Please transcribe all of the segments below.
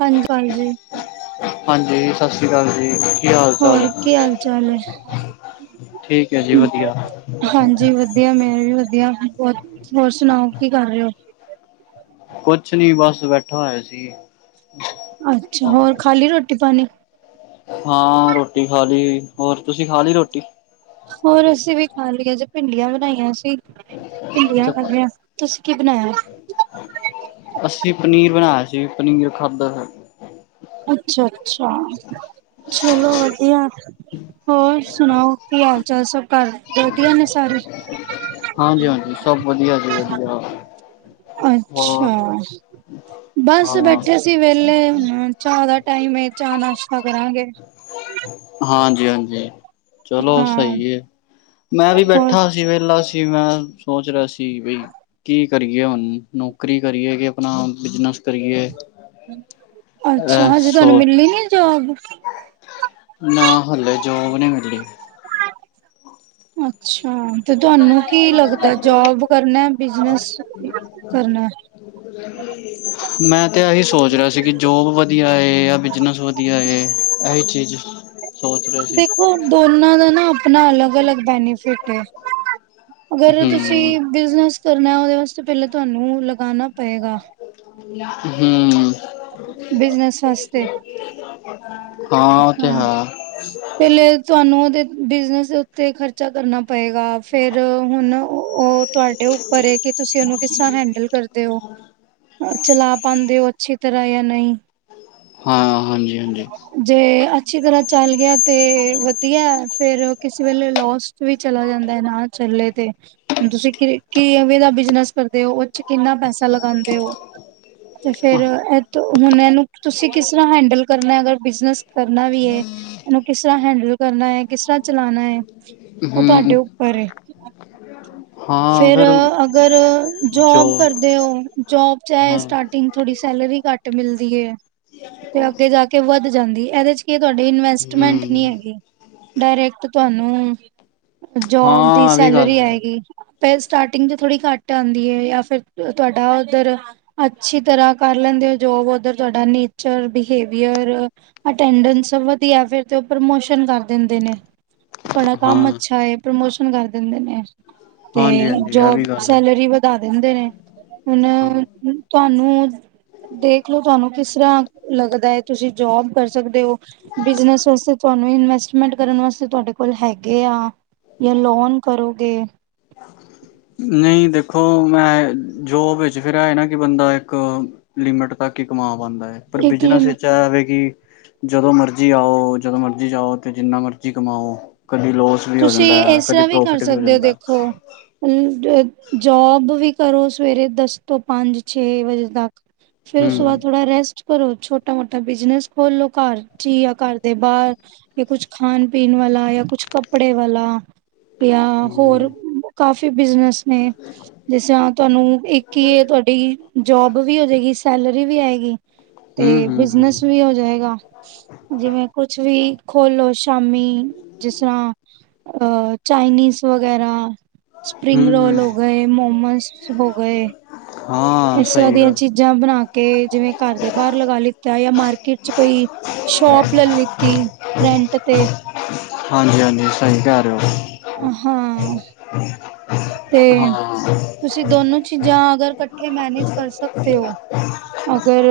ਹਾਂਜੀ ਹਾਂਜੀ। ਹਾਂਜੀ ਸਤਸ਼੍ਰੀਅਕਾਲ ਅਕਾਲ ਜੀ ਕੀ ਹਾਲ ਚਾਲ। ਹੋਰ ਕੀ ਹਾਲ ਚਾਲ ਹੈ? ਠੀਕ ਹੈ ਜੀ ਵਧੀਆ। ਹਾਂਜੀ ਵਧੀਆ ਮੇ ਵੀ ਵਧੀਆ ਬਹੁਤ ਹੋਰ ਸੁਣਾਓ ਕੀ ਕਰ ਰਹੇ ਹੋ। ਕੁਛ ਨੀ ਬਸ ਬੈਠਾ ਹੋਇਆ ਸੀ। ਅਛਾ ਹੋਰ ਖਾਲੀ ਰੋਟੀ ਪਾਣੀ? ਹਾਂ ਰੋਟੀ ਖਾ ਲਈ ਹੋਰ ਤੁਸੀਂ ਖਾ ਲਈ ਰੋਟੀ? ਹੋਰ ਅਸੀ ਵੀ ਖਾ ਲਈਏ ਜੇ ਭਿੰਡੀਆਂ ਬਣਾਈਆਂ ਸੀ। ਭਿੰਡੀਆਂ ਅੱਛਾ ਖਾੱਦਿਆ ਤੁਸੀ ਕੀ ਬਣਾਇਆ? ਅਸੀਂ ਪਨੀਰ ਬਣਾਇਆ ਸੀ, ਪਨੀਰ ਖਾਧਾ। ਅੱਛਾ-ਅੱਛਾ, ਚਲੋ ਵਧੀਆ। ਹੋਰ ਸੁਣਾਓ ਕੀ ਹਾਲ ਚਾਲ ਸਭ ਘਰ ਵਧੀਆ ਨੇ ਸਾਰੇ। ਹਾਂਜੀ ਹਾਂਜੀ ਸਭ ਵਧੀਆ ਜੀ ਵਧੀਆ। ਅੱਛਾ, ਹੋਰ ਬਸ ਹਾਂ ਬੈਠੇ। ਵਿਹਲੇ ਚਾਹ ਦਾ ਟਾਈਮ ਆ ਚਾਹ ਨਾਸ਼ਤਾ ਕਰਾਂਗੇ। ਹਾਂਜੀ-ਹਾਂਜੀ, ਚਲੋ ਹਾਂ ਸਹੀ ਐ ਮੈਂ ਵੀ ਹੋਰ ਬੈਠਾ ਸੀ ਵੇਹਲਾ ਸੀ ਮੈਂ ਸੋਚ ਰਿਹਾ ਸੀ। ਕੀ ਬਈ ਕੀ ਕਰੀਏ ਹਣ ਨੌਕਰੀ ਕਰੀਏ ਕਿ ਆਪਣਾ ਬਿਜਨਸ ਕਰੀਏ। ਅੱਛਾ, ਇਹ ਹਜੇ ਤੁਹਾਨੂੰ ਸੋਚ ਮਿਲਣੀ ਨੀ ਜੋਬ। ਨਾ ਹਲੇ ਜੌਬ ਨੀ ਮਿਲੀ। ਅੱਛਾ ਤੇ ਤੁਹਾਨੂੰ ਕੀ ਲੱਗਦਾ ਜੋਬ ਕਰਨਾ ਬਿਜਨ ਕਰਨਾ- ਮੈਂ ਤੇ ਇਹੀ ਸੋਚ ਰਿਹਾ ਸੀ, ਕਿ ਜੋਬ ਵਧੀਆ ਐ ਜਾਂ ਬਿਜਨਸ ਵਧੀਆ। ਵਧੀਆ ਏ ਇਹੀ ਚੀਜ਼- ਸੋਚ ਰਿਹਾ ਸੀ ਦੇਖੋ ਦੋਨਾਂ ਦਾ ਨਾ ਆਪਣਾ ਅਲੱਗ-ਅਲੱਗ ਬੈਨੀਫਿਟ ਹੈ। ਅਗਰ ਹੂੰ ਤੁਸੀਂ ਬਿਜਨਸ ਕਰਨਾ ਉਹਦੇ ਵਾਸਤੇ ਪਹਿਲਾ ਤੁਹਾਨੂੰ ਲਗਾਣਾ ਪਏਗਾ। ਹੂੰ, ਬਿਜਨਸ ਵਾਸਤੇ। [inaudible] ਉਹ ਤੇ ਹਾਂ, ਹੈ ਪਹਿਲੇ ਤੁਹਾਨੂੰ ਉਹਦੇ ਬਿਜਨਸ ਦੇ- ਤੇ ਖ਼ਰਚਾ ਕਰਨਾ ਪਏਗਾ, ਫੇਰ ਹੁਣ ਉਹ ਤੁਹਾਡੇ ਉੱਪਰ ਐ। ਕਿ ਤੁਸੀਂ ਉਹਨੂੰ ਕਿਸ ਤਰ੍ਹਾਂ ਹੈਂਡਲ ਕਰਦੇ ਹੋ ਚਲਾ ਪਾਂਦੇ ਹੋ ਅੱਛੀ ਤਰ੍ਹਾ ਜਾਂ ਨਹੀਂ, ਹਾਂ ਹਾਂਜੀ-ਹਾਂਜੀ, ਜੇ ਅੱਛੀ ਤਰ੍ਹਾਂ ਚਲ ਗਿਆ ਤੇ ਵਧੀਆ ਫੇਰ ਕਿਸੇ ਵੇਲੇ ਲੋਸ- ਵੀ ਚਲਾ ਜਾਂਦਾ ਨਾ ਚਲੇ ਤੇ ਹੁਣ ਤੁਸੀਂ ਕਿ ਕੀ ਐਵੇਂ ਦਾ ਬਿਜਨਸ। ਕਰਦੇ ਓ ਉਹਦੇ ਚ ਕਿੰਨਾ ਪੈਸਾ ਲਗਾਂਦੇ ਹੋ। ਤੇ ਫੇਰ ਇਹ ਹੁਣ ਇਹਨੂੰ ਤੁਸੀ ਕਿਸ ਤਰ੍ਹਾਂ ਹੈਡਲ ਕਰਨਾ ਅਗਰ ਬਿਜਨਸ। ਕਰਨਾ ਵੀ ਐ, ਇਹਨੂੰ ਕਿਸ ਤਰ੍ਹਾਂ ਹੈਂਡਲ ਕਰਨਾ ਐ, ਕਿਸ ਤਰ੍ਹਾਂ ਚਲਾਣਾ ਐ। ਓ ਹੂੰ ਤੁਹਾਡੇ ਉੱਪਰ ਐ। [unintelligible] ਫੇਰ ਫਿਰ ਅਗਰ ਜੋ ਜੋਬ ਕਰ, ਦੇ ਓ ਜੋਬ ਚ ਹਾਂ ਸਟਾਰਟਿੰਗ ਥੋੜੀ ਸੈਲਰੀ ਘੱਟ ਮਿਲਦੀ ਐ ਤੇ ਅੱਗੇ ਜਾ ਕੇ। ਤੇ ਵੱਧ ਜਾਂਦੀ ਇਹਦੇ ਚ ਕੀ ਤੁਹਾਡੀ ਇਨਵੈਸਟਮੈਂਟ ਨਹੀਂ ਹੂੰ ਹੈਗੀ। ਡਾਇਰੈਕਟ ਤੁਹਾਨੂੰ ਜੋਬ ਦੀ ਹਾਂ ਇਹ ਵੀ ਗੱਲ ਸੈਲਰੀ ਹੈ ਆਏਗੀ। ਸਟਾਰਟਿੰਗ 'ਚ ਥੋੜ੍ਹੀ ਘੱਟ ਆਂਦੀ ਐ। ਜਾਂ ਫਿਰ ਤੁਹਾਡਾ ਉਧਰ- ਅੱਛੀ ਤਰ੍ਹਾਂ ਕਰ ਲੈਂਦੇ ਜੋਬ ਉੱਧਰ ਤੁਹਾਡਾ ਨੇਚਰ ਬਿਹੇਵੀਅਰ। ਅਟੈਂਡਸ ਵਧੀਆ, ਫਿਰ ਤੇ ਉਹ ਪ੍ਰਮੋਸ਼ਨ ਕਰ ਦਿੰਦੇ ਨੇ। ਤੁਹਾਡਾ ਹਾਂ ਕੰਮ ਅੱਛਾ, ਪ੍ਰਮੋਸ਼ਨ ਕਰ ਦਿੰਦੇ ਨੇ। ਤੇ ਹਾਂਜੀ ਹਾਂਜੀ ਇਹ ਵੀ ਜੋਬ ਗੱਲ ਹੈ ਸੈਲਰੀ ਵਧਾ ਦਿੰਦੇ ਨੇ ਹੁਣ। ਹਾਂ ਤੁਹਾਨੂੰ ਦੇਖਲੋ ਤੁਹਾਨੂੰ ਕਿਸ ਤਰ੍ਹਾਂ ਲੱਗਦਾ ਤੁਸੀਂ ਜੋਬ, ਕਰ ਸਕਦੇ ਹੋ, ਬਿਜਨਸ ਵਾਸਤੇ ਤੁਹਾਨੂੰ ਇਨਵੈਸਟ। ਮਟ ਕਰਨ ਵਾਸਤੇ, ਤੁਹਾਡੇ ਕੋਲ ਹੈਗੇ ਆ ਜਾਂ ਲੋਨ ਕਰੋਗੇ। [unintelligible] ਨਹੀਂ ਦੇਖੋ ਮੈਂ ਜੋਬ ਵਿੱਚ ਫਿਰ ਨਾ ਕਿ ਬੰਦਾ ਇੱਕ ਲਿਮਿਟ ਤੱਕ ਹੀ ਕਮਾ ਪਾਂਦਾ ਐ। ਪਰ ਇੱਕ ਬਿਜਨਸ ਲਿਮ ਵਿੱਚ ਇਹ ਆ ਕਿ ਬੰਦਾ- ਜਦੋ ਮਰਜ਼ੀ ਆਓ ਜਦੋਂ ਮਰਜ਼ੀ ਜਾਓ ਤੇ ਜਿਨ੍ਹਾਂ ਮਰਜ਼ੀ ਕਮਾਓ ਕਦੀ ਲੋਸ- ਵੀ ਹੋ ਤੁਸੀਂ ਜਾਂਦਾ ਹੈ ਇਸ ਕਦੀ ਤਰ੍ਹਾਂ ਵੀ ਕਰ ਪ੍ਰੋਫਿਟ ਸਕਦੇ ਹੋ ਜਾਂਦਾ ਦੇਖੋ ਅ। ਜੋਬ ਵੀ ਕਰੋ ਸਵੇਰੇ ਦਸ ਤੋ ਪੰਜ ਛੇ ਵਜੇ ਤਕ ਫੇਰ ਉਸ ਤੋ ਹਮ ਬਾਅਦ। ਥੋੜਾ ਰੈਸਟ ਕਰੋ ਛੋਟਾ-ਮੋਟਾ, ਬਿਜਨਸ ਖੋਲੋ ਘਰ ਚ ਹੀ ਆ ਘਰ ਦੇ ਬਾਹਰ। ਕੁੱਛ ਖਣ ਪੀਣ ਵਾਲਾ ਯਾ ਕੁੱਛ ਕੱਪੜੇ ਵਾਲਾ ਯਾ ਹਮ ਹੋਰ ਕਾਫੀ ਬਿਜਨਸ ਨੇ- ਜਿਸ ਰਾ ਤੁਹਾਨੂੰ ਇੱਕੀ ਏ ਤੁਹਾਡੀ ਜੋਬ ਵੀ ਹੋ ਜੇਗੀ ਸੈਲਰੀ ਵੀ ਆਏਗੀ। ਤੇ ਹਮ ਹਮ ਹਮ ਬਿਜਨਸ ਵੀ ਹੋ ਜਾਏਗਾ। ਜਿਵੇਂ ਕੁਛ ਵੀ ਖੋਲੋ ਸ਼ਾਮੀ ਜਿਸ ਤਰ੍ਹਾਂ ਅ ਚਾਈਨੀਜ਼ ਵਗੈਰਾ। ਸਪਰਿੰਗ ਹਮ ਰੋਲ ਹੋ ਗਏ ਮੋਮਸ ਹੋ ਗਏ ਹਾਂ ਇਸ ਰਾ ਸਹੀ ਦੀਆ ਗੱਲ ਚੀ ਜਾਂ ਬਣਾ ਕੇ ਜਿਵੇਂ ਘਰ ਦੇ ਬਾਹਰ ਲਗਾ ਲਿੱਤਾ ਜਾਂ ਮਾਰਕੀਟ ਚ ਕੋਈ ਸ਼ੋਪ ਲੈ ਲਿੱਤੀ ਰੈਂਟ ਤੇ- ਹਾਂਜੀ- ਹਾਂਜੀ ਸਹੀ ਕਹਿ ਰਹੇ ਹੋ। ਹਾਂ- ਹਮ। ਤੇ ਤੁਸੀ ਦੋਨੋ ਚੀਜਾਂ ਅਗਰ ਇਕਠੇ ਮੈਨੇਜ ਕਰ ਸਕਦੇ ਹੋ। ਅਗਰ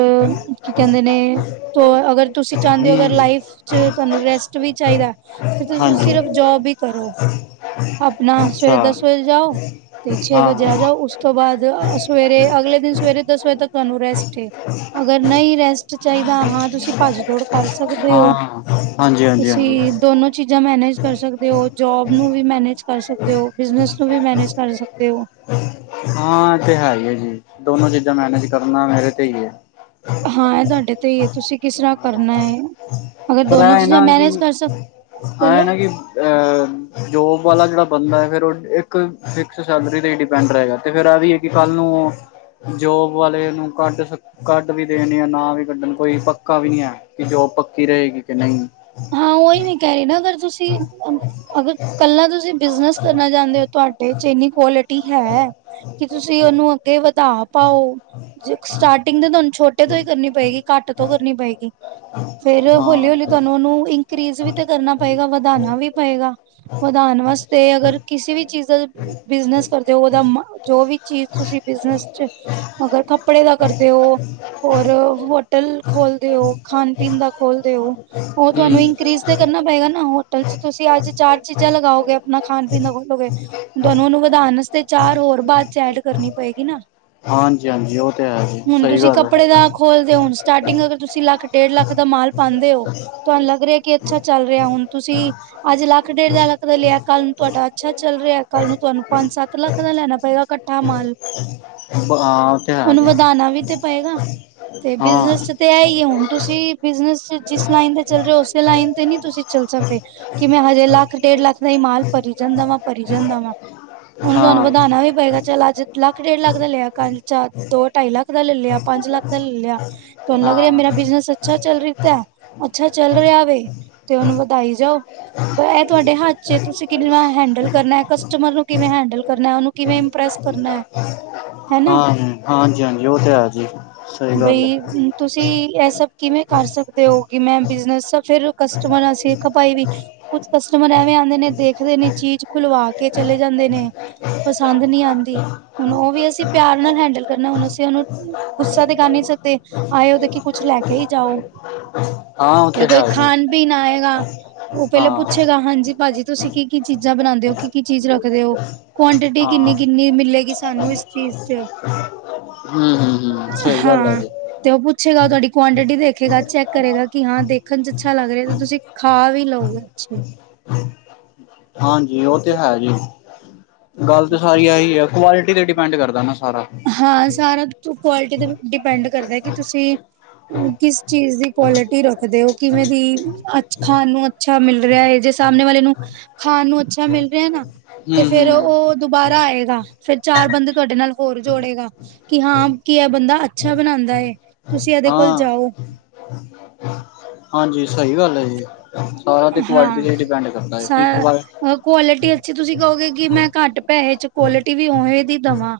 ਕੀ ਕਹਿੰਦੇ ਨੇ ਤੋ ਅਗਰ- ਤੁਸੀਂ ਚਾਹੁੰਦੇ ਹੋ, ਅਗਰ ਹਮ ਲਾਈਫ ਚ ਤੁਹਾਨੂੰ ਰੈਸਟ ਵੀ ਚਾਹੀਦੈ ਫ ਤੁਸੀਂ ਹਾਂਜੀ ਸਿਰਫ। ਜੋਬ ਹੀ ਕਰੋ ਆਪਣਾ ਅੱਛਾ ਸਵੇਰੇ ਦਸ ਵਜੇ ਜਾਓ ਤੇ ਛੇ ਹਾਂ ਵਜੇ ਆ ਹਾਂ ਜਾਓ ਉਸ। ਤੋ ਬਾਅਦ ਸਵੇਰੇ ਅਗਲੇ ਦਿਨ ਸਵੇਰੇ ਦਸ ਵਜੇ ਤੱਕ ਤੁਹਾਨੂੰ ਰੈਸਟ ਏ। ਅਗਰ ਨਹੀਂ ਰੈਸਟ ਚਾਹੀਦਾ ਹਾਂ ਤੁਸੀਂ ਭੱਜ ਦੌੜ ਕਰ ਸਕਦੇ ਹੋ ਹਾਂਜੀ ਹਾਂਜੀ ਤੁਸੀ ਹਾਂਜੀ ਦੋਨੋ ਚੀਜ਼ਾਂ ਮੈਨੇਜ ਕਰ ਸਕਦੇ- ਦੇ ਹੋ ਜੋਬ ਨੂੰ ਵੀ ਮੈਨੇਜ ਕਰ ਸਕਦੇ ਹੋ ਬਿਜਨਸ ਨੂੰ ਵੀ ਮੈਨੇਜ ਕਰ ਸਕਦੇ ਹੋ ਹਾਂ ਇਹ ਤੇ ਹੈ ਹੀ ਏ ਜੀ ਦੋਨੋ ਚੀਜ਼ਾਂ ਮੈਨੇਜ ਕਰਨਾ ਮੇਰੇ ਤੇ ਹੀ ਏ। ਹਾਂ ਇਹ ਤੁਹਾਡੇ ਤੇ ਹੀ ਏ, ਤੁਸੀਂ ਕਿਸ ਤਰ੍ਹਾਂ ਕਰਨਾ ਏ। ਪਰ ਇਹ ਏ ਨਾ ਕਿ ਆਹ ਹੈ ਬੋਲੋ ਨਾ ਕਿ ਅਹ- ਜੋਬ ਵਾਲਾ ਜਿਹੜਾ ਬੰਦਾ ਏ, ਫੇਰ ਉਹ ਇੱਕ ਫਿਕਸ ਸੈਲਰੀ ਤੇ ਹੀ ਡਿਪੈਂਡ ਰਹੇਗਾ, ਤੇ ਫੇਰ ਆ ਵੀ ਏ ਕਿ ਕੱਲ੍ਹ ਨੂੰ। ਜੋਬ ਵਾਲੇ ਨੂੰ ਕੱਢ ਕੱਢ ਵੀ ਦੇਣ ਯਾ ਨਾ ਵੀ ਕੱਢਣ ਕੋਈ ਪੱਕਾ ਵੀ ਨਹੀ ਏ ਕਿ ਜੋਬ ਪੱਕੀ ਰਹੇਗੀ ਕਿ ਨਹੀ ਹਾਂ ਉਹੀ ਮੈਂ ਕਹਿ ਰਹੀ ਨਾ ਅਗਰ ਤੁਸੀ- ਅਗਰ ਕਲਾ ਤੁਸੀ ਬਿਜਨਸ ਕਰਨਾ ਚਾਹਦੇ ਹੋ ਤੁਹਾਡੇ 'ਚ ਏਨੀ ਕੁਲ- ਹੈ। ਕਿ ਤੁਸੀ ਉਹਨੂੰ ਅਗੇ ਵ ਧਾ ਪਾਓ ਸਟਾਰਟਿੰਗ ਤੇ ਤੁਹਾਨੂੰ ਛੋਟੇ ਤੋ ਹੀ ਕਰਨੀ ਪਏਗੀ ਘੱਟ ਤੋਂ ਕਰਨੀ ਪਏਗੀ। ਫੇਰ ਹੋਲੀ- ਹੋਲੀ ਹਾਂ ਤੁਹਾਨੂੰ ਉਹਨੂੰ ਇੰਕਰੀਜ਼ ਵੀ ਤੇ ਕਰਨਾ ਪਏਗਾ ਵਧਾਣਾ ਵੀ ਪਏਗਾ। ਵਧਾਣ ਵਾਸਤੇ ਅਗਰ ਕਿਸੇ ਵੀ ਚੀਜ਼ ਦਾ। ਬਿਜਨਸ ਕਰਦੇ ਹੋ ਉਹਦਾ ਜੋ ਵੀ ਚੀਜ਼ ਤੁਸੀਂ ਬਿਜਨਸ ਚ ਅਗਰ ਕੱਪੜੇ ਦਾ ਕਰਦੇ ਹੋ। ਹੋਰ ਹੋਟਲ ਖੋਲਦੇ ਹੋ ਖਾਣ ਪੀਣ ਦਾ ਖੋਲਦੇ ਹੋ। ਉਹ ਹੂੰ ਤੁਹਾਨੂੰ ਇੰਕਰੀਜ਼ ਤਾਂ ਕਰਨਾ ਪਏਗਾ ਨਾ ਹੋਟਲ ਚ ਤੁਸੀ ਅੱਜ ਚਾਰ ਚੀਜਾ ਲਗਾਓਗੇ ਆਪਣਾ ਖਾਣ ਪੀਣ ਖੋਲੋਗੇ। ਤੁਹਾਨੂੰ ਉਹਨੂੰ ਵਧਾਣ ਵਾਸਤੇ ਚਾਰ ਹੋਰ ਬਾਅਦ 'ਚ ਐਡ ਕਰਨੀ ਪਏਗੀ ਨਾ- ਹਾਂਜੀ ਹਾਂਜੀ ਉਹ ਤੇ ਹੈ ਜੀ ਹੁਣ ਸਹੀ ਤੁਸੀ ਗੱਲ ਹੈ ਕੱਪੜੇ ਦਾ ਖੋਲਦੇ ਹੋ ਹੁਣ ਸਟਾਰਟਿੰਗ ਅਗਰ ਤੁਸੀ ਲੱਖ- ਡੇਢ ਲੱਖ ਦਾ ਮਾਲ ਪਾਂਦੇ ਹੋ ਤੁਹਾਨੂੰ ਲਗ ਰਿਹਾ ਕਿ ਅੱਛਾ ਚਲ ਰਿਹਾ ਹੁਣ ਤੁਸੀ- ਅਜ ਲੱਖ ਡੇਢ ਲੱਖ ਦਾ ਲਿਆ ਕਲ ਨੂੰ ਤੁਹਾਡਾ ਅੱਛਾ ਚਲ ਰਿਹਾ ਕਲ ਨੂੰ ਤੁਹਾਨੂੰ ਪੰਜ ਸੱਤ ਲੱਖ ਦਾ ਲੈਣਾ ਪਏਗਾ ਕ- ਹਾਂ [unintelligible] ਆਹ ਤੇ ਉਹਨੂੰ ਹੀ ਏ ਵਧਾਉਣਾ ਵੀ ਤੇ ਪਏਗਾ ਹਾਂ‌ ਤੁਸੀ ਬਿਜਨਸ ਚ ਜਿਸ ਲਾਈਨ ਤੇ ਚਲ ਰਹੇ ਹੋ ਉਸੇ ਲਾਈਨ ਤੇ ਨਹੀ ਤੁਸੀ ਚਲ ਸਕਦੇ। ਕਿ ਮੈਂ ਹਜੇ ਲੱਖ ਡੇਢ ਲੱਖ ਦਾ ਹੀ ਮਾਲ ਭਰੀ ਜਾਂਦਾ ਵਾ ਭਰੀ ਜਾਂਦਾ ਵਾਂ। ਉਹਨੂੰ ਤੁਹਾਨੂੰ ਹਾਂ ਵਧਾਣਾ ਵੀ ਪਏਗਾ, ਚੱਲ ਅੱਜ। ਲੱਖ ਡੇਢ ਲੱਖ ਦਾ ਲਿਆ ਕਲ ਚਾਰ ਦੋ -ਢਾਈ, ਲੱਖ ਦਾ ਲੈ ਲਿਆ ਪੰਜ- ਲੱਖ, ਦਾ ਲੈ ਲਿਆ। ਤੁਹਾਨੂੰ ਲੱਗ ਰਿਹਾ ਹਾਂ ਮੇਰਾ ਬਿਜਨਸ ਅੱਛਾ ਚੱਲ ਰਿ ਤੈ ਅੱਛਾ ਚੱਲ ਰਿਹਾ ਵੇ ਤੇ ਉਹਨੂੰ ਵਧਾਈ ਜਾਓ ਇਹ ਤੁਹਾਡੇ ਹੱਥ ਚ ਏ ਤੁਸੀਂ ਕਿਵੇਂ ਹੈਂਡਲ ਕਰਨੈ ਕਸਟਮਰ ਨੂੰ ਕਿਵੇਂ ਹੈਂਡਲ ਕਰਨੈ ਉਹਨੂੰ ਕਿਵੇਂ ਇੰਪ੍ਰੈਸ ਕਰਨੈ ਹਾਂ ਹਾਂਜੀ, ਹਾਂਜੀ ਉਹ ਤੇ ਹੈ ਜੀ। ਸਹੀ ਗੱਲ ਹੈ ਬਈ ਤੁਸੀਂ ਇਹ ਸਭ ਕਿਵੇਂ ਕਰ ਸਕਦੇ ਹੋ। ਕਿ ਮੈਂ ਬਿਜਨਸ ਫੇਰ ਕਸਟਮਰ ਸਿੱਖ ਪਾਈ ਵੀ। ਕੁਛ ਕਸਟਮਰ ਐਵੇਂ ਆਂਦੇ ਨੇ ਦੇਖਦੇ ਨੇ ਚੀਜ਼ ਖੁਲਵਾ ਕੇ ਚਲੇ ਜਾਂਦੇ ਨੇ। ਪਸੰਦ ਨੀ ਆਂਦੀ। ਹੁਣ ਉਹ ਵੀ ਅਸੀਂ ਪਿਆਰ ਨਾਲ ਹੈਂਡਲ ਕਰਨਾ ਹੁਣ ਅਸੀਂ ਉਹਨੂੰ ਗੁੱਸਾ ਤੇ ਕਰ ਨੀ ਸਕਦੇ। ਆਏ ਉਹਦੇ ਕੀ ਕੁਛ ਲੈ ਕੇ ਹੀ ਜਾਓ ਹਾਂ ਉਹ ਜਾਂ ਤੇ ਕੋਈ ਹੈ ਜੀ ਖਾਣ ਪੀਣ ਆਏਗਾ। ਉਹ ਪਹਿਲੇ ਹਾਂ ਪੁੱਛੇਗਾ ਹਾਂਜੀ ਭਾਜੀ ਤੁਸੀਂ ਕੀ ਕੀ ਚੀਜ਼ਾਂ ਬਣਾਂਦੇ ਹੋ ਕੀ ਕੀ ਚੀਜ਼ ਰੱਖਦੇ ਹੋ। ਕੁਆਂਟਿਟੀ ਹਾਂ ਕਿੰਨੀ-ਕਿੰਨੀ ਮਿਲੇਗੀ ਸਾਨੂੰ ਇਸ ਚੀਜ਼ ਚ। ਹੂੰ, ਹਾਂ ਤੇ ਉਹ ਪੁੱਛੇਗਾ ਉਹ ਤੁਹਾਡੀ ਕੁਆਂਆਂਟਿਟੀ ਦੇਖੇਗਾ ਚੈੱਕ ਕਰੇਗਾ। ਕਿ ਹਾਂ ਦੇਖਣ ਚ ਅੱਛਾ ਲੱਗ ਰਿਹਾ ਤੇ ਤੁਸੀਂ ਖਾ ਵੀ ਲਓਗੇ ਤੁਸੀਂ। ਜੀ ਉਹ ਤੇ ਹੈ ਜੀ ਗੱਲ ਤੇ ਸਾਰੀ ਆਹੀ ਆ ਕੁਆਲਿਟੀ ਤੇ ਡਿਪੈਂਡ ਕਰਦਾ ਨਾ ਸਾਰਾ ਹਾਂ ਸਾਰਾ ਕੁਆਲਿਟੀ ਤੇ ਡਿਪੈਂਡ ਕਰਦਾ ਕਿ ਤੁਸੀਂ ਕਿਸ ਚੀਜ਼ ਦੀ ਕੁਆਲਿਟੀ ਰੱਖਦੇ ਹੋ ਕਿਵੇਂ ਦੀ ਅੱਜ ਖਾਣ ਦੀ ਅੱਛਾ ਮਿਲ ਰਿਹਾ ਜੇ ਸਾਹਮਣੇ ਵਾਲੇ ਨੂੰ ਖਾਣ ਨੂੰ ਅੱਛਾ ਮਿਲ ਰਿਹਾ ਨਾ ਤੇ ਹਮ ਫੇਰ ਹਮ ਉਹ ਦੁਬਾਰਾ ਆਏਗਾ ਫੇਰ ਚਾਰ ਬੰਦੇ ਤੁਹਾਡੇ ਨਾਲ ਹੋਰ ਜੋੜੇਗਾ ਕਿ ਹਾਂ ਕੀ ਐ ਬੰਦਾ ਅੱਛਾ ਬਣਾਂਦਾ ਏ ਤੁਸੀਂ ਇਹਦੇ ਕੋਲ ਹਾਂ ਜਾਓ। ਹਾਂਜੀ ਸਹੀ ਗੱਲ ਐ ਜੀ ਸਾਰਾ ਤੇ ਕੁਆਲਿਟੀ ਹਾਂ ਤੇ ਹੀ ਡਿਪੈਂਡ ਕਰਦਾ ਕੀ ਕੁ ਕੁਆਲਿਟੀ ਅੱਛੀ ਤੁਸੀਂ ਕਹੋਗੇ ਕਿ ਮੈਂ ਘੱਟ ਪੈਸੇ ਚ ਕੁਆਲਿਟੀ ਵੀ ਓਵੇਂ ਦੀ ਦੇਵਾ।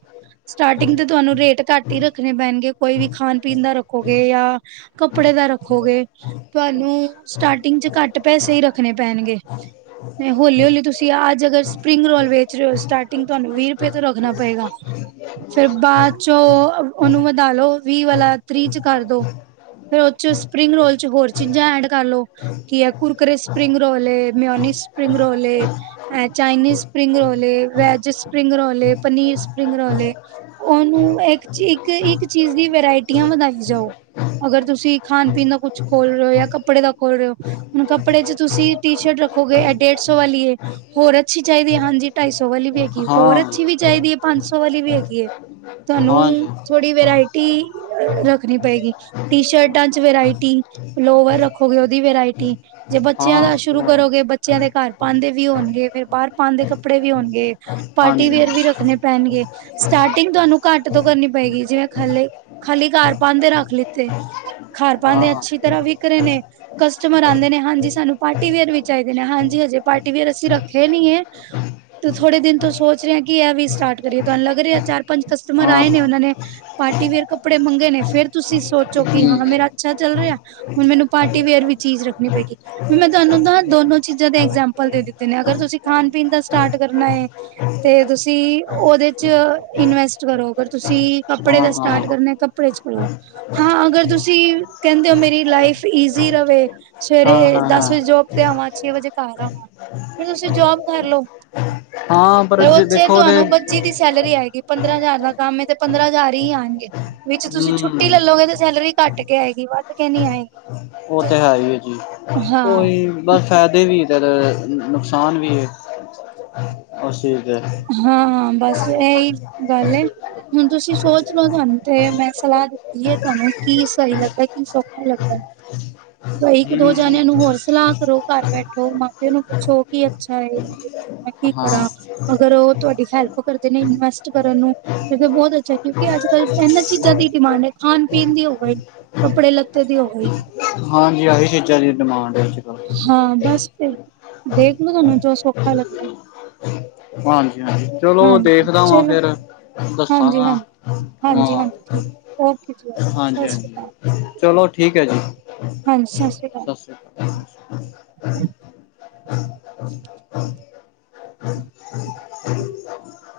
ਸਟਾਰਟਿੰਗ ਤੇ ਤੁਹਾਨੂੰ ਰੇਟ ਘੱਟ ਹੀ ਰੱਖਣੇ ਪੈਣਗੇ ਕੋਈ ਵੀ ਖਾਣ ਪੀਣ ਦਾ ਰੱਖੋਗੇ ਜਾਂ ਕੱਪੜੇ ਦਾ ਰੱਖੋਗੇ ਤੁਹਾਨੂੰ ਸਟਾਰਟਿੰਗ ਚ ਘੱਟ ਪੈਸੇ ਹੀ ਰੱਖਣੇ ਪੈਣਗੇ। ਹੌਲੀ ਹੌਲੀ, ਤੁਸੀਂ ਅੱਜ ਅਗਰ ਸਪਰਿੰਗ ਰੋਲ ਵੇਚ ਰਹੇ ਹੋ ਸਟਾਰਟਿੰਗ ਤੁਹਾਨੂੰ ਵੀਹ ਰੁਪਏ ਤੋਂ ਰੱਖਣਾ ਪਏਗਾ। ਫੇਰ ਬਾਅਦ ਚੋਂ ਉਹਨੂੰ ਵਧਾਲੋ ਵੀਹ ਵਾਲਾ ਤੀਹ ਚ ਕਰ ਦੋ। ਫੇਰ ਉਹ ਚ ਸਪਰਿੰਗ ਰੋਲ ਚ ਹੋਰ ਚੀਜ਼ਾਂ ਐਡ ਕਰਲੋ ਕੀ ਐ ਕੁਰਕਰੇ ਸਪ੍ਰਿੰਗ ਰੋਲ ਐ ਮਿਓਨੀ ਸਪ੍ਰਿੰਗ ਰੋਲ ਐ। ਚਾਈਨੀਜ਼ ਸਪ੍ਰਿੰਗ ਰੋਲ ਏ ਵੈਜ ਸਪਰਿੰਗ ਰੋਲ ਏ ਪਨੀਰ ਸਪਰਿੰਗ ਰੋਲ ਏ ਉਹਨੂੰ ਇੱਕ ਇੱਕ ਇੱਕ ਚੀਜ਼ ਦੀ ਵੇਰਾਇਟੀਆਂ ਵਧਾਈ ਜਾਓ। ਅਗਰ ਤੁਸੀਂ ਖਾਣ ਪੀਣ ਦਾ ਕੁਛ ਖੋਲ ਰਹੇ ਹੋ ਜਾਂ ਕੱਪੜੇ ਦਾ ਖੋਲ ਰਹੇ ਹੋ। ਹੁਣ ਕੱਪੜੇ ਚ ਤੁਸੀਂ ਟੀ ਸ਼ਰਟ ਰੱਖੋਗੇ ਡੇਢ ਸੌ ਵਾਲੀ। ਹੋਰ ਅੱਛੀ ਚਾਹੀਦੀ ਐ ਹਾਂਜੀ ਢਾਈ ਸੌ ਵਾਲੀ ਵੀ ਹੈਗੀ ਹੋਰ ਹਾਂ ਅੱਛੀ ਵੀ ਚਾਹੀਦੀ ਐ ਪੰਜ ਸੌ ਵਾਲੀ ਵੀ ਹੈਗੀ ਐ। ਹਾਂਜੀ ਤੁਹਾਨੂੰ ਥੋੜ੍ਹੀ ਵਰਾਇਟੀ ਰੱਖਣੀ ਪਏਗੀ। ਟੀ ਸ਼ਰਟਾਂ ਚ ਵਰਾਇਟੀ ਲੋਅਰ ਰੱਖੋਗੇ ਉਹਦੀ ਵਰਾਇਟੀ। ਜੇ ਹਾਂ ਬੱਚਿਆਂ ਦਾ ਉਹ ਤੇ ਸ਼ੁਰੂ ਹੈ ਕਰੋਗੇ ਬੱਚਿਆਂ ਦੇ ਘਰ ਪਾਣ ਵੀ ਹੋਣਗੇ ਫੇਰ ਬਾਹਰ ਪਾਣ ਦੇ ਵੀ ਕੱਪੜੇ ਵੀ ਹੋਣਗੇ। ਪਾਰਟੀ ਹਾਂਜੀ ਹਾਂ ਵੇਅਰ ਵੀ ਰੱਖਣੇ ਪੈਣਗੇ ਸਟਾਰਟਿੰਗ ਤੁਹਾਨੂੰ ਘੱਟ ਤੋਂ ਕਰਨੀ ਪਏਗੀ ਜਿਵੇਂ ਹਲੇ। ਖਾਲੀ ਘਰ ਪਾਣ ਦੇ ਰੱਖ ਲਿੱਤੇ ਘਰ ਪਾਣ ਦੇ ਹਾਂ ਅੱਛੀ ਤਰ੍ਹਾਂ ਵਿਕ ਰਹੇ ਨੇ। ਕਸਟਮਰ ਆਂਦੇ ਨੇ। ਹਾਂਜੀ ਸਾਨੂੰ ਪਾਰਟੀ ਵੇਅਰ ਵੀ ਚਾਹੀਦੇ ਨੇ ਹਾਂਜੀ ਹਜੀ ਪਾਰਟੀਵੇਅਰ ਅਸੀਂ ਰੱਖੇ ਨੀ ਐ। ਤੇ ਥੋੜੇ ਦਿਨ ਤੋਂ ਸੋਚ ਰਿਹਾ ਕਿ ਇਹ ਵੀ ਸਟਾਰਟ ਕਰੀਏ ਤੁਹਾਨੂੰ ਲੱਗ ਰਿਹਾ ਚਾਰ ਪੰਜ ਕਸਟਮਰ ਹਾਂ ਆਏ ਨੇ ਉਹਨਾਂ ਨੇ ਪਾਰਟੀ ਵੇਅਰ ਕੱਪੜੇ ਮੰਗੇ ਨੇ ਫੇਰ ਤੁਸੀਂ ਸੋਚੋ ਕਿ ਹਮ ਹਾਂ ਮੇਰਾ ਅੱਛਾ ਚੱਲ ਰਿਹਾ। ਹੁਣ ਮੈਨੂੰ ਪਾਰਟੀ ਵੇਅਰ ਵੀ ਚੀਜ਼ ਰੱਖਣੀ ਪਏਗੀ। ਮੈਂ ਤੁਹਾਨੂੰ ਤਾਂ ਦੋਨੋ ਚੀਜ਼ਾਂ ਦੇ ਇਗਜਾਮਪਲ ਦੇ ਦਿੱਤੇ ਨੇ ਅਗਰ ਤੁਸੀਂ ਖਾਣ ਪੀਣ ਦਾ ਸਟਾਰਟ ਕਰਨਾ ਹੈ। ਤੇ ਤੁਸੀਂ ਉਹਦੇ ਚ ਇਨਵੈਸਟ ਕਰੋ ਅਗਰ ਤੁਸੀਂ ਕੱਪੜੇ ਹਾਂ ਹਾਂ ਦਾ ਹਾਂ ਸਟਾਰਟ ਕਰਨਾ। ਕੱਪੜੇ [unintelligible] ਹਾਂ ਅਗਰ ਤੁਸੀਂ ਕਹਿੰਦੇ ਹੋ ਮੇਰੀ ਲਾਈਫ ਈਜ਼ੀ ਰਹੇ। ਹਾਂ ਦਸ ਵਜੇ ਹਾਂ ਜੋਬ ਤੇ ਆਵਾਂ ਛੇ ਵਜੇ ਘਰ ਆਵਾਂ ਫਿਰ ਤੁਸੀਂ ਜੋਬ ਕਰ ਲਓ। ਹਾਂ ਪਰ ਫਿਰ ਓ ਜੇ ਚ ਦੇਖੋ ਤੇ ਤੁਹਾਨੂੰ। [unintelligible] ਦੀ ਸੈਲਰੀ ਆਏਗੀ ਪੰਦਰਾਂ ਹਜ਼ਾਰ ਦਾ ਕੰਮ ਐ ਤੇ ਪੰਦਰਾਂ ਹਜ਼ਾਰ ਹੀ ਆਣਗੇ। ਵਿੱਚ ਤੁਸੀਂ ਹੂੰ, ਛੁੱਟੀ ਲੈਲੋਗੇ ਤਾਂ ਸੈਲਰੀ ਘੱਟ ਕੇ ਆਏਗੀ ਵੱਧ ਕੇ ਨੀ ਆਏਗੀ। ਉਹ ਤਾਂ ਹੈਈ ਐ ਜੀ ਹਾਂ ਉਹੀ, ਬਸ ਫਾਇਦੇ ਵੀ ਤੇ ਨੁਕਸਾਨ ਵੀ। ਅਸੀ ਗਏ, ਹਾਂ, ਹਾਂ, ਬਸ ਇਹੀ ਗੱਲ ਹੁਣ ਤੁਸੀਂ ਸੋਚ ਲੋ ਤੁਹਾਨੂੰ ਤੇ ਮੈਂ ਸਲਾਹ ਦਿੱਤੀ ਹੈ, ਤੁਹਾਨੂੰ ਕੀ ਸਹੀ ਲੱਗਦਾ ਕੀ ਸੋਖਾ ਲੱਗਦਾ। ਹਾਂ, ਕਈ ਦੋ ਜਾਣਿਆਂ ਨੂੰ ਹੋਰ ਸਲਾਹ ਕਰੋ, ਘਰ ਬੈਠੋ ਮਾਂਪਿਓ ਨੂੰ ਪੁੱਛੋ ਕੀ ਅੱਛਾ ਹੈ ਮੇਰੇ ਲਈ ਮੈਂ ਕੀ ਹਾਂ, ਕਰਾਂ, ਅਗਰ ਉਹ ਤੁਹਾਡੀ ਹੈਲਪ ਕਰਦੇ ਨੇ ਇਨਵੈਸਟ ਕਰਨ ਨੂੰ ਕਿਉਂਕਿ ਬਹੁਤ ਅੱਛਾ ਕਿਉਂਕਿ, ਅੱਜ-ਕੱਲ ਇਹਨਾਂ ਚੀਜ਼ਾਂ ਦੀ ਡਿਮਾਂਡ ਹੈ ਖਾਣ ਪੀਣ ਦੀ ਹੋਵੇ। ਕੱਪੜੇ ਲੱਤੇ ਦੀ ਉਹੀ ਹਾਂਜੀ, ਆਹੀ ਚੀਜ਼ਾਂ ਦੀ ਡਿਮਾਂਡ ਹੈ ਅੱਜ-ਕੱਲ੍ਹ। ਹਾਂ, ਬਸ ਫਿਰ ਦੇਖ ਲੋ ਤੁਹਾਨੂੰ ਜੋ ਸੌਖਾ ਲੱਗਦਾ। ਹਾਂਜੀ-ਹਾਂਜੀ, ਚਲੋ, ਹਾਂਜੀ ਦੇਖਦਾ ਵਾਂ ਚਲੋ ਫੇਰ ਹਾਂਜੀ ਦੱਸਾਂਗਾ। ਹਾਂਜੀ ਹਾਂਜੀ ਹਾਂਜੀ ਠੀਕ ਓਕੇ ਜੀ ਓਕੇ ਸਤਿ ਸ਼੍ਰੀ ਹਾਂਜੀ-ਹਾਂਜੀ, ਅਕਾਲ ਚਲੋ ਠੀਕ ਹੈ, ਹਾਂਜੀ ਸਤਿ ਸ਼੍ਰੀ ਅਕਾਲ ਜੀ। [unintelligible] [unintelligible]